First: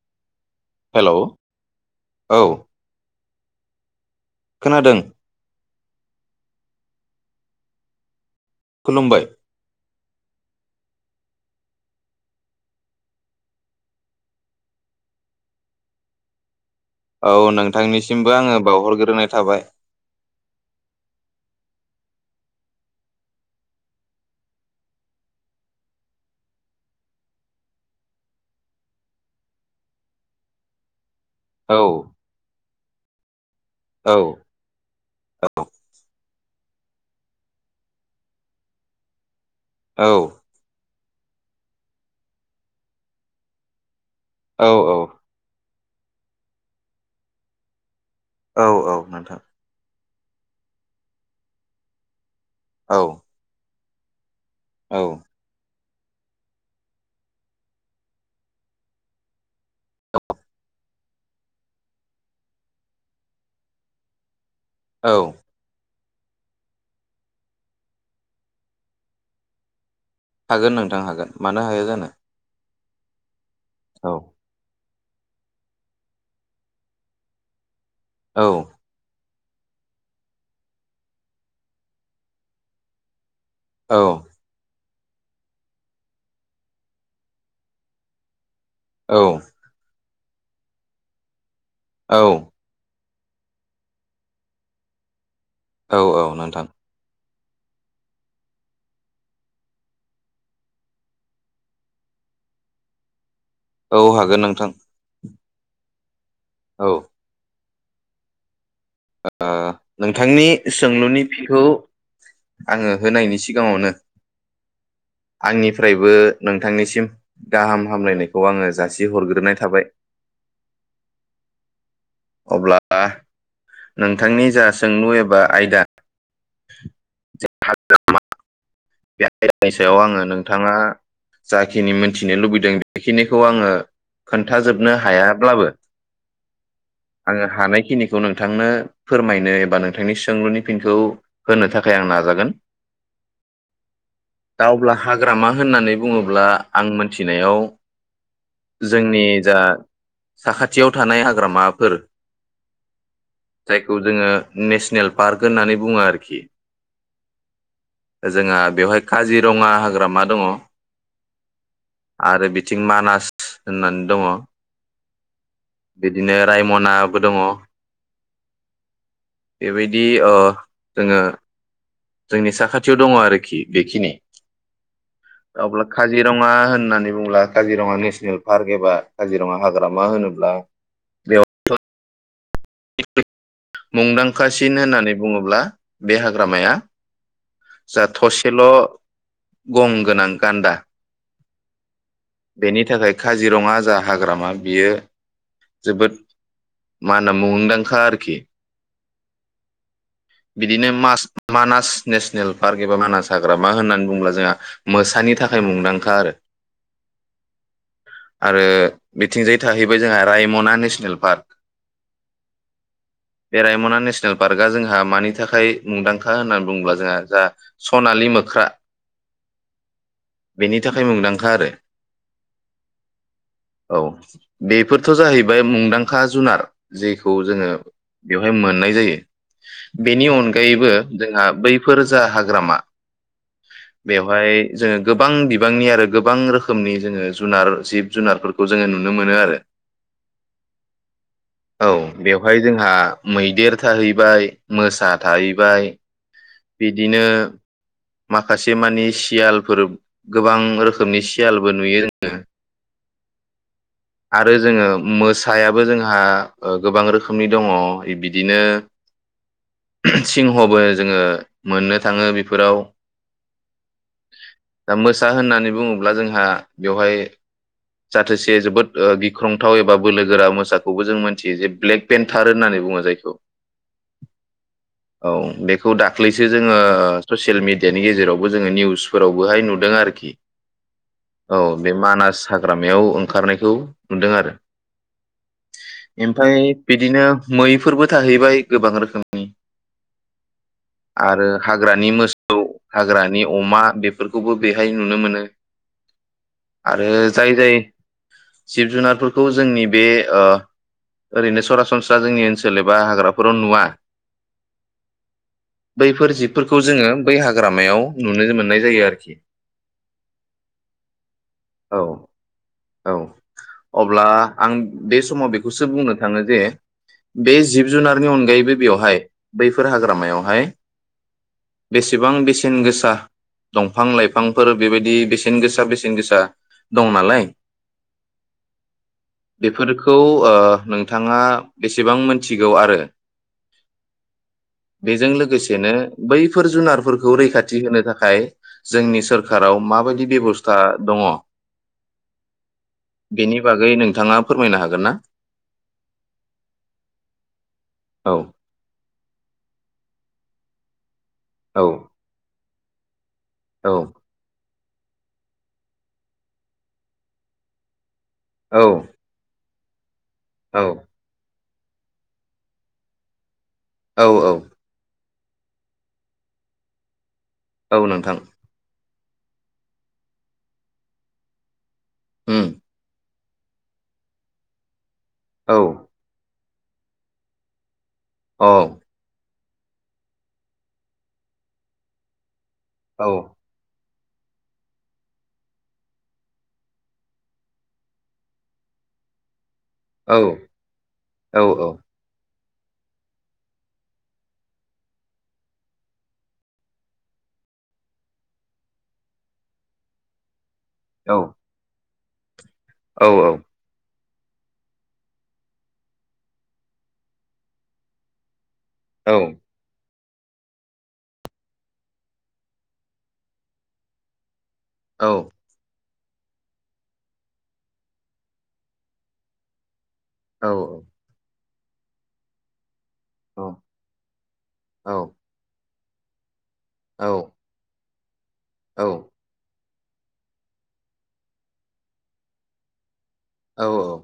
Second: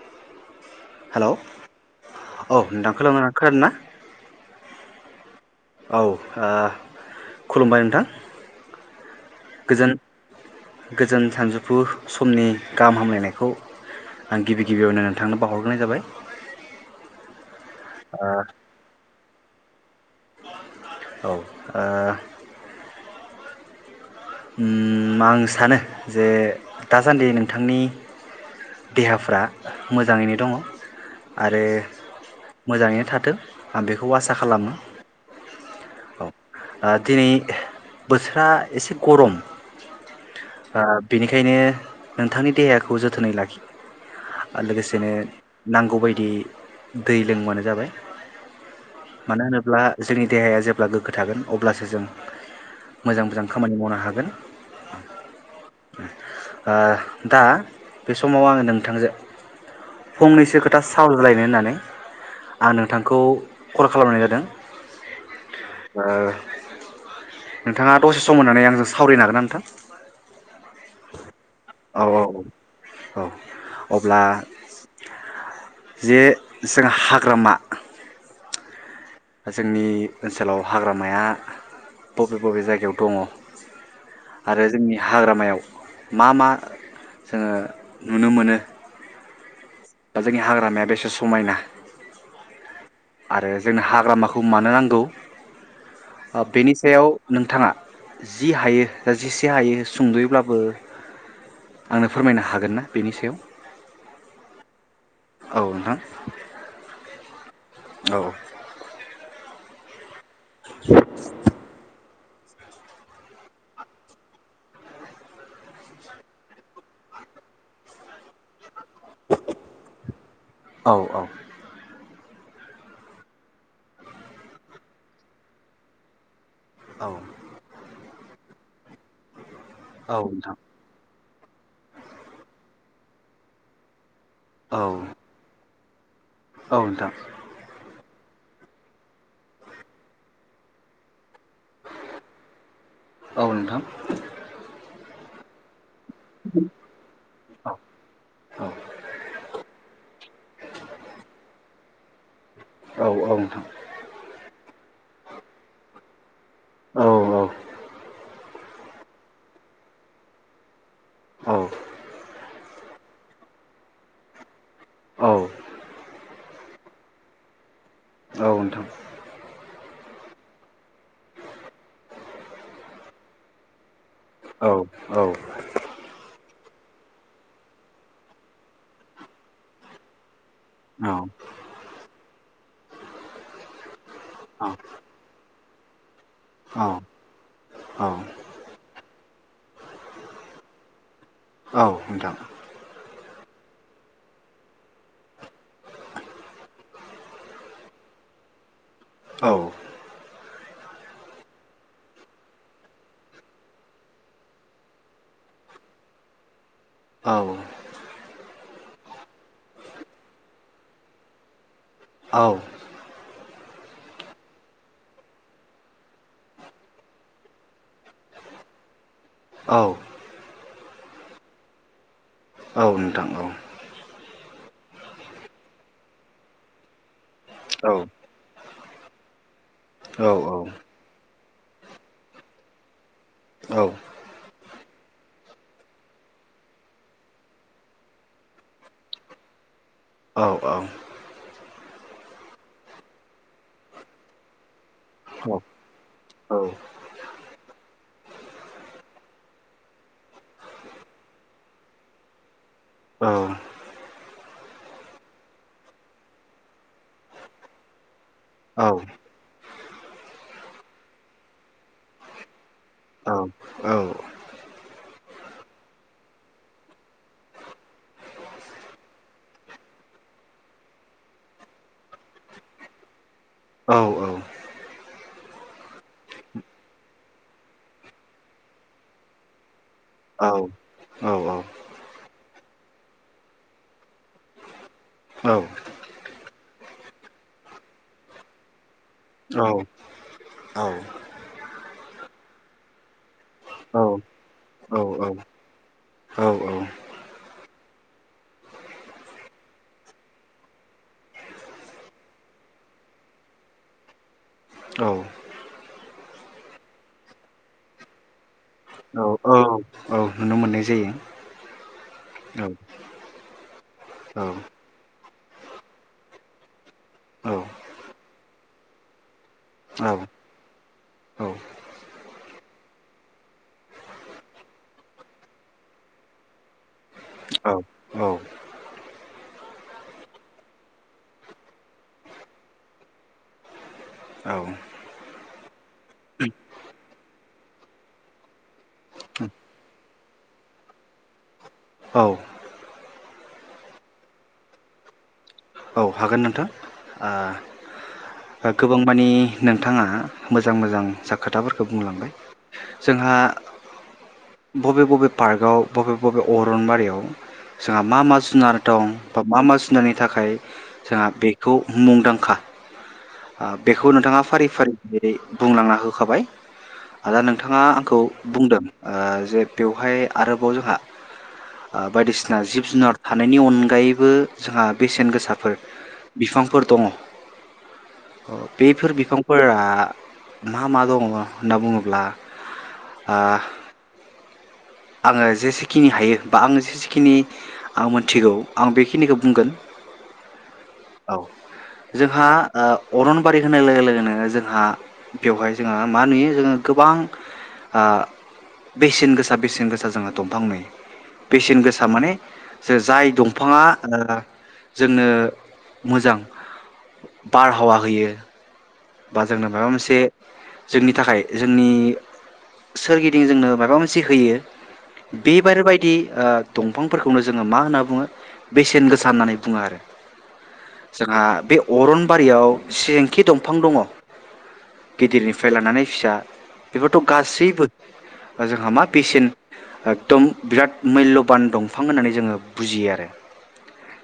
[inaudible] Hello औ नोंथां खोनादोंना? खोनादों ना? खोनादों। औ ओ खुलुमबाय नोंथां। खुलुमबाय। गोजोन गोजोन सानजौफु समनि गाहाम हामलायनायखौ आं गिबि गिबियावनो नोंथांनो बावहरग्रोनाय जाबाय। औ नोंथांनिसिमबो आङो बावहरग्रोनाय थाबाय। औ। ओ उम आं सानो जे दासान्दि नोंथांनि देहाफ्रा मोजाङैनो दङ आरो औ मोजाङैनो थाथों। आं बेखौ औ आसा खालामो। औ ओ दिनै बोथोरा एसे गर'म। औ। ओ बेनिखायनो नोंथांनि देहाखौ जोथोनै लाखि आरो औ लोगोसेनो नांगौबायदियै दै लोंबानो जाबाय। औ औ नोंथां। मानो होनोब्ला जोंनि देहाया जेब्ला गोग्गो थागोन अब्लासो जों औ मोजां मोजां खा खामानि मावनो हागोन। औ। ओ दा बे समाव आङो नोंथांजो फंनैसो खोथा सावरायलायनो होननानै आं नोंथांखौ कल खालामनाय जादों। औ। ओ नोंथाङा दसे सम होनानै आंजों सावरायनो हागोनना नोंथां? हागोन नोंथां हागोन मानो हाया औ जानो। औ औ। औ अब्ला जे जों हाग्रामा औ। जोंनि ओनसोलाव हाग्रामाया बबे बबे जायगायाव दङ? औ। आरो जोंनि हाग्रामायाव मा मा जोङो नुनो मोनो? औ। दा जोंनि हाग्रामाया बेसे समायना। औ। आरो जोंनो हाग्रामाखौ मानो नांगौ? औ औ नोंथां बेनि सायाव नोंथाङा जि हायो जेसे हायो सुंद'यैब्लाबो आंनो फोरमायनो हागोन ना बेनि सायाव। औ हागोन नोंथां। औ नोंथां। औ। औ। ओ नोंथांनि सोंलुनि फिनखौ आङो होनायनि सिगाङावनो आंनिफ्रायबो नोंथांनिसिम गाहाम हामलायनायखौ आङो जास जासि हरग्रोनाय थाबाय। औ औ अब्ला नोंथांनि जा सोंलु एबा आयदा औ। बेय आयदानि सायाव आङो नोंथां नोंथाङा जाखिनि मोनथिनो लुबैदों बेखिनिखौ आङो औ खोन्थाजोबनो नोंथां हायाब्लाबो औ नोंथां आङो हानायखिनिख खौ नोंथांनो फोरमायनो एबा नोंथांनि सोंलुनि फिनखौ होनो थाखाय आं नाजागोन। औ नोंथां। ग्रामा होननानै बुङोब्ला आं मोनथिनायाव जोंनि जा साखाथियाव थानाय हाग्रामाफोर जायखौ जोङो नेसनेल पार्क होननानै बुङो आरोखि। औ औ। जोंहा बेवहाय काजिरङा हाग्रामा दङ आरो बिथ थिं मानास होननान दङ। औ बिदिनो रायमनाबो दङ। औ नोंथां। बेबायदि ओ जोङो जोंनि साखाथियाव दङ आरोखि बेखिनि। अब्ला काजिरङा होन होननानै बुंब्ला काजिरङा नेसनेल पार्क एबा काजिरङा हाग्रामा होनोब्ला औ। बेयाव मुंदांखासिन औ होननानै बुङोब्ला बे हाग्रामाया औ जा औ थसेल' गं गोनां गान्दा औ। नोंथां बेनि थाखाय काजिरङा जा हाग्रामा बियो जोबोद मा होनो मुंदांखा आरोखि। औ। बिदिनो मास-मानास नेशनेल पार्क एबा मानास हाग्रामा होननानै बुङोब्ला जोंहा मोसानि थाखाय मुंदांखा आरो। औ। ओ बिथिंजाय थाहैबाय जोंहा रायमना नेसनेल पार्क। औ। बे रायमना नेसनेल पार्कआ जोंहा मानि थाखाय मुंदांखा होनना बुंब्ला जोंहा जा सनालि मोख्रा औ। बेनि थाखाय मुंदांखा आरो। औ नोंथां औ। बेफोरथ' जाहैबाय मुंदांखा जुनार जे खौ जोङो औ बेवहाय मोननाय जायो। औ बेनि अनगायैबो जोंहा बैफोर जा हाग्रामा औ बेवहाय जोङो गोबां बिबांनि आरो गोबां रोखोमनि जोङो जुनार जिब जुनारफोरखौ जोङो नुनो मोनो आरो। औ, बेवहाय जोंहा मैदेर थाहैबाय, मोसा थाहैबाय, बिदिनो माखासे मानि सियालफोर गोबां रोखोमनि सियालबो नुयो जोङो। आरो जोङो मोसायाबो जोंहा गोबां रोखोमनि दङ बिदिनो सिंहबो जोङो मोननो थाङो बेफोराव दा मोसा होननानै बुङोब्ला जोंहा बेवहाय जाथोसे जोबोद गिख्रंथाव एबा बोलो गोरा मोसाखौबो जों मोनथियो जे ब्लेक पेन्टार होननानै बुङो जायखौ। औ औ। औ बेखौ दाख्लैसो जोङो ससियेल मिडियानि गेजेरावबो जोङो निउसफोरावबोहाय नुदों आर औ औ बे मानास हाग्रामायाव ओंखारनायखौ नुदों आरो। ओमफाय बिदिनो मैफोरबो थाहैबाय गोबां रोखोमनि औ आरो हाग्रानि मोसौ, हाग्रानि अमा, औ बेफोरखौबो बेहाय नुनो मोनो आरो जाय जाय जिब जुनारफोरखौ जोंनि बे ओ ओरैनो सरासनस्रा जोंनि ओनसोल एबा हाग्राफोराव नुवा बैफोर जिबफोरखौ जोङो बै हाग्रामायाव नुनो मोननाय जायो आरखि। औ नुनो मोननाय जायो। औ, औ औ अब्ला औ आं बे समाव बेखौसो बुंनो थाङो जे औ बे जिब जुनारनि अनगायैबो बेवहाय बैफोर औ हाग्रामायावहाय बेसेबां बेसेन गोसा दंफां लाइफांफोर बेबायदि बेसेन गोसा, बेसेन गोसा दं नालाय, औ बेफोरखौ ओ नोंथाङा बेसेबां मोनथिगौ आरो औ बेजों लोगोसेनो बैफोर जुनारफोरखौ रैखाथि होनो थाखाय जोंनि सोरखाराव माबायदि बेब'स्था दङ औ बेनि बागै नोंथाङा फोरमायनो हागोन ना? औ हागोन नोंथां। औ गोबां मानि नोंथाङा मोजां मोजां सा औ खोथाफोरखौ बुंलांबाय। जोंहा औ बबे बबे पार्कआव बबे बबे अरनबारियाव जोंहा मा मा जुनार दं बा मा मा जु ‌ [unintelligible] थाखाय औ जोंहा बे खौ मुंदांखा खा बेखौ औ नोंथाङा औ फारि फारि [unintelligible] यै बुंलांना होखाबाय। आदा नोंथाङा औ आंखौ नोंथां बुंदों ओ जे बेवहाय आरोबाव जोंहा बायदिसिना उम जिब जुनार थानायनि अनगायैबो जोंहा बेसेन औ गोसाफोर बिफांफोर दङ। अ औ बेफोर बिफां फोरा मा मा दङ होनना बुङोब्ला औ ओ आङो जेसेखिनि हायो बा आङो जेसेखिनि आं मोनथिगौ आं बेखिनिखौ बुंगोन। औ औ जोंहा ओ अरनबारि होनाय लोगो लोगोनो जोंहा बेवहाय जोंहा मा नुयो जोङो गोबां ओ बेसेन गोसा बेसेन गोसा जोंहा दफां नुयो। बेसेन गोसा माने जे औ जाय दंफाङा ओ जोंनो मोजां बारहावा होयो। औ बा औ जोंनो मायबा मोनसे जोंनि थाखाय जोंनि सोरगिदिं जोंनो मायबा मोनसे होयो। बेबार बायदि ओ दंफांफोरखौनो जोङो मा होनना बुङो बेसेन गोसा होननानै बुङो आरो। जोंहा बे अरनबारियाव सिं दफां दङ गिदिरनिफ्राय लानानै फिसा बेफोरथ गासैबो ओ जोंहा मा बेसेन एकदम बिराद मुल्यबान दंफां होननानै जोङो बुजियो आरो। औ औ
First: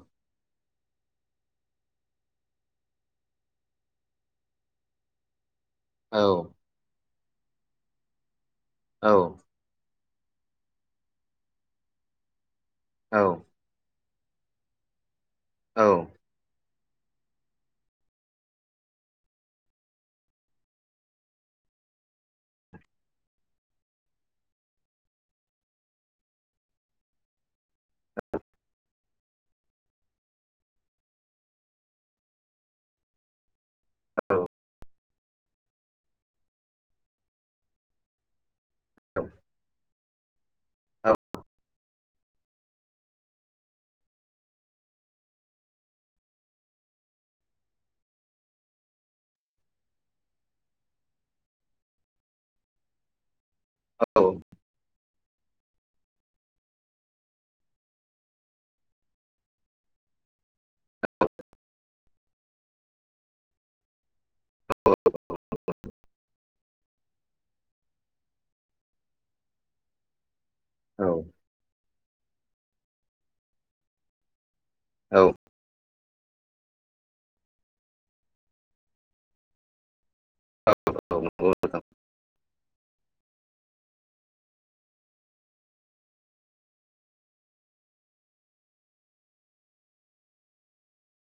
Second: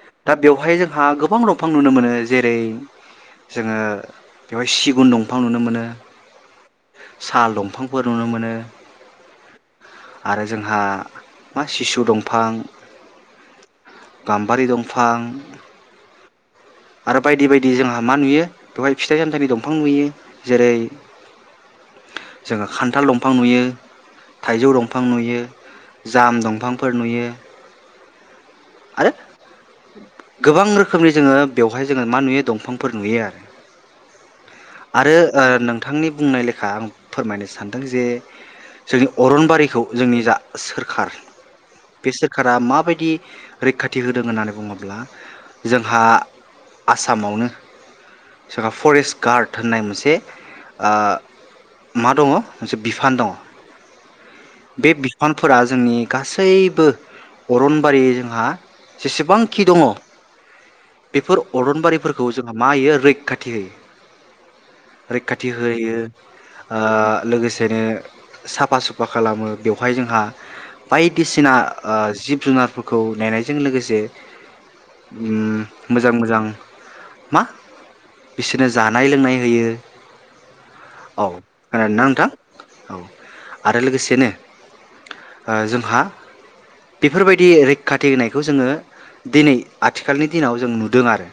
हाय जोंहा गोबां दंफां नुनो मोनो जेरै जोङो बेवहाय सिगुन दंफां नुनो मोनो। औ साल दंफांफोर नुनो मोनो। औ आरो जोंहा मा सिसु दंफां औ गाम्बारि दंफां औ आरो बायदि बायदि जोंहा मा नुयो बेवहाय फिथाइ सामथाइनि दंफां नुयो जेरै जोङो खान्थाल दंफां नुयो थाइजौ दंफां नुयो जाम दंफांफोर नुयो। [inaudible] आरो गोबां रोखोमनि जोङो बेवहाय जोङो मा नुयो दंफांफोर नुयो आरो। आरो ओ नोंथांनि बुंनाय लेखा आं फोरमायनो सानदों जे जोंनि अरनबारिखौ। जोंनि जा सोरखार बे सोरखारा माबायदि रैखाथि होदों होननानै बुङोब्ला जोंहा आसामावनो जोंहा फरेस्ट गार्ड होननाय मोनसे ओ मा दङ मोनसे बिफान दङ। औ। बे बिफानफोरा जोंनि गासैबो अरनबारि जोंहा जेसेबांखि दङ बेफोर अरनबारिफोरखौ जोंहा मा होयो रैखाथि होयो रैखाथि होयो लोगोसेनो साफा सुफा खालामो बेवहाय जोंहा बायदिसिना ओ जिब जुनारफोरखौ नेनायजों लोगोसे ओ मोजां मोजां मा बिसोरनो जानाय लोंनाय होयो। औ खानादों ना नोंथां। औ। आरो लोगोसेनो जोंहा बेफोरबायदि रैखाथि होनायखौ जोङो दिनै आथिखालनि दिनाव जों नुदों आरो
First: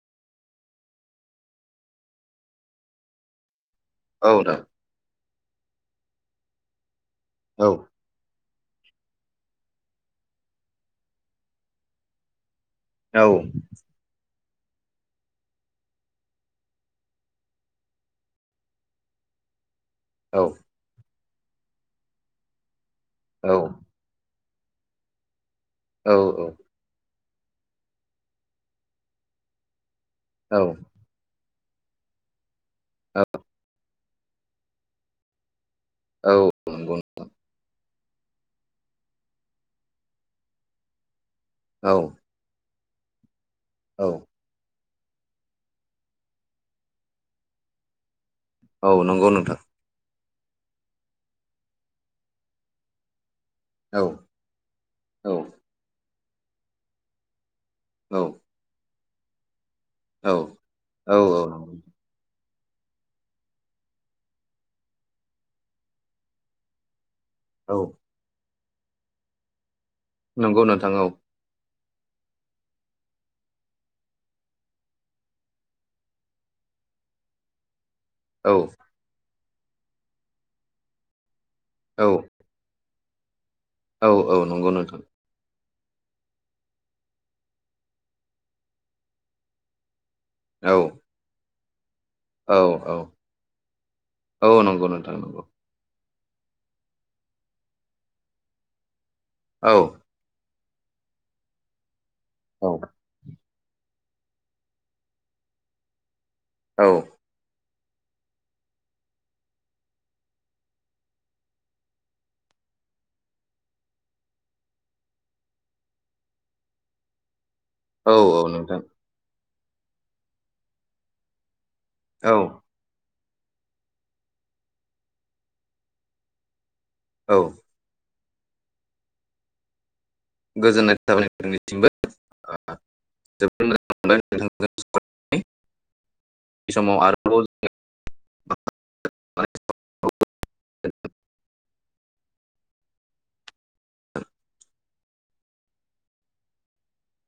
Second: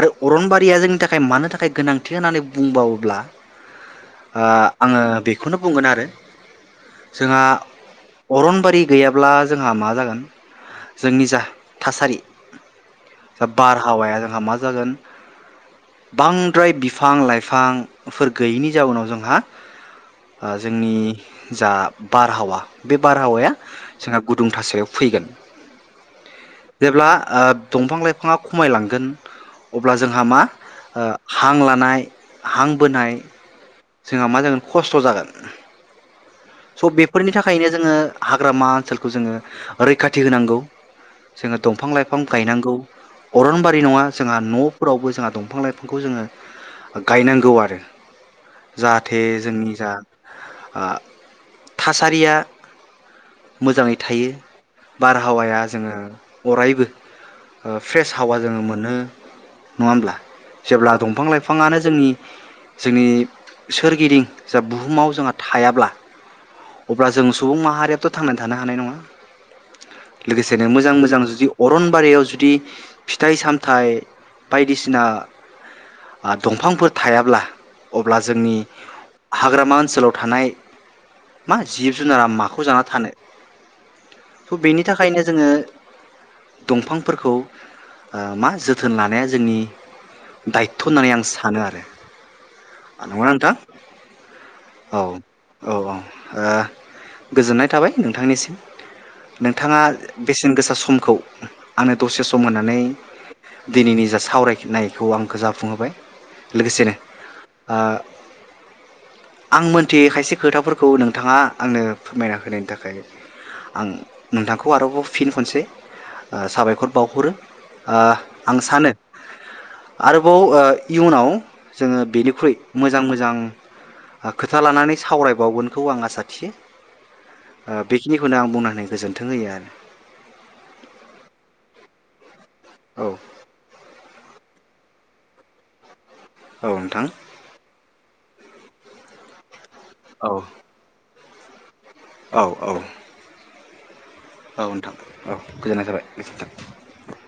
आरो अरनबारिया जोंनि थाखाय मानो थाखाय गोनांथि होननानै बुंबावोब्ला ओ आङो बे बेखौनो बुंगोन आरो। जोंहा अरनबारि दै गैयाब्ला जोंहा मा जागोन जोंनि जा थासारि दा बारहावाया जोंहा मा मा जागोन बांद्राय बिफां लाइफांफोर गैयैनि जाउनाव जोंहा जोंनि जा बारहावा बे बारहावाया जोंहा गुदुं थासारियाव फैगोन। औ औ। जेब्ला दंफां लाइफाङा खमायलांगोन अब्ला जोंहा मा ओ हां लानाय हांबोनाय जोंहा मा जागोन खस्थ‌ जागोन। स नंगौ बेफोरनि थाखाय नो जोङो हाग्रामा ओनसोलखौ जोङो रैखाथि होनांगौ। जोङो औ दंफां लाइफां गायनांगौ। अरनबारि नङा औ जोंहा न फोरावबो जोंहा दंफां लाइफांखौ जोङो गायनांगौ आरो औ जाहाथे नंगौ नोंथां जोंनि जा आ थासारिया मोजाङै औ थायो औ बारहावाया जोङो अरायबो ओ फ्रेस औ हावा जोङो मोनो नङा होमब्ला जेब्ला औ दंफां औ लाइफाङानो जोंनि जोंनि सोरगिदिं जा बुहुमाव जोंहा थायाब्ला अब्ला जों सुबुं औ माहारियाथ' थांनानै थानो हानाय नङा नंगौ लोगोसेनो मोजां नोंथां औ मोजां जुदि अरनबारियाव जुदि फिथाइ सामथाइ बायदिसिना आ दंफांफोर थायाब्ला अब्ला औ जोंनि हाग्रामा ओनसोलाव थानाय मा जिब औ जुनारा माखौ जाना थानो औ औ थ नंगौ बेनि नोंथां थाखायनो जोङो दंफांफोरखौ ओ मा जोथोन लानाया जोंनि औ दायथ' होननानै आं सानो आरो औ औ नंगौना नोंथां औ नंगौ नोंथां नंगौ औ औ ओ गोजोननाय थाबाय नोंथांनिसिम औ नोंथाङा बेसे न गोसा समखौ आंनो दसे सम औ होनानै दिनैनि जा सावरायनायखौ आंखौ जाफुंहोबाय औ लोगोसेनो आ आं मोनथियै खायसे खोथाफोर खौ नोंथाङा आंनो फोरमायना होनायनि थाखाय आं नोंथांखौ आरोबाव फिन खनसे साबायखर बावहरो आ औ औ आं नोंथां सानो आरोबाव ओ इयुनाव जोङो औ बेनिख्रुइ मोजां मोजां मोजां ओ खोथा लानानै सावरायबावगोन खौ आं आसा थियो औ ओ बे खिनिखौनो आं बुंनानै गोजोन्थों होयो आरो। गोजोननाय थाबाय नोंथांनिसिमबो [unintelligible] औ जोबोद मोजां मोनबाय नोंथांजों [unintelligible] [unintelligible] बे औ समाव नोंथां आरोबाव [unintelligible] [unintelligible] औ। औ औ। औ नोंथां औ गोजोननाय थाबाय। गोजोनथों।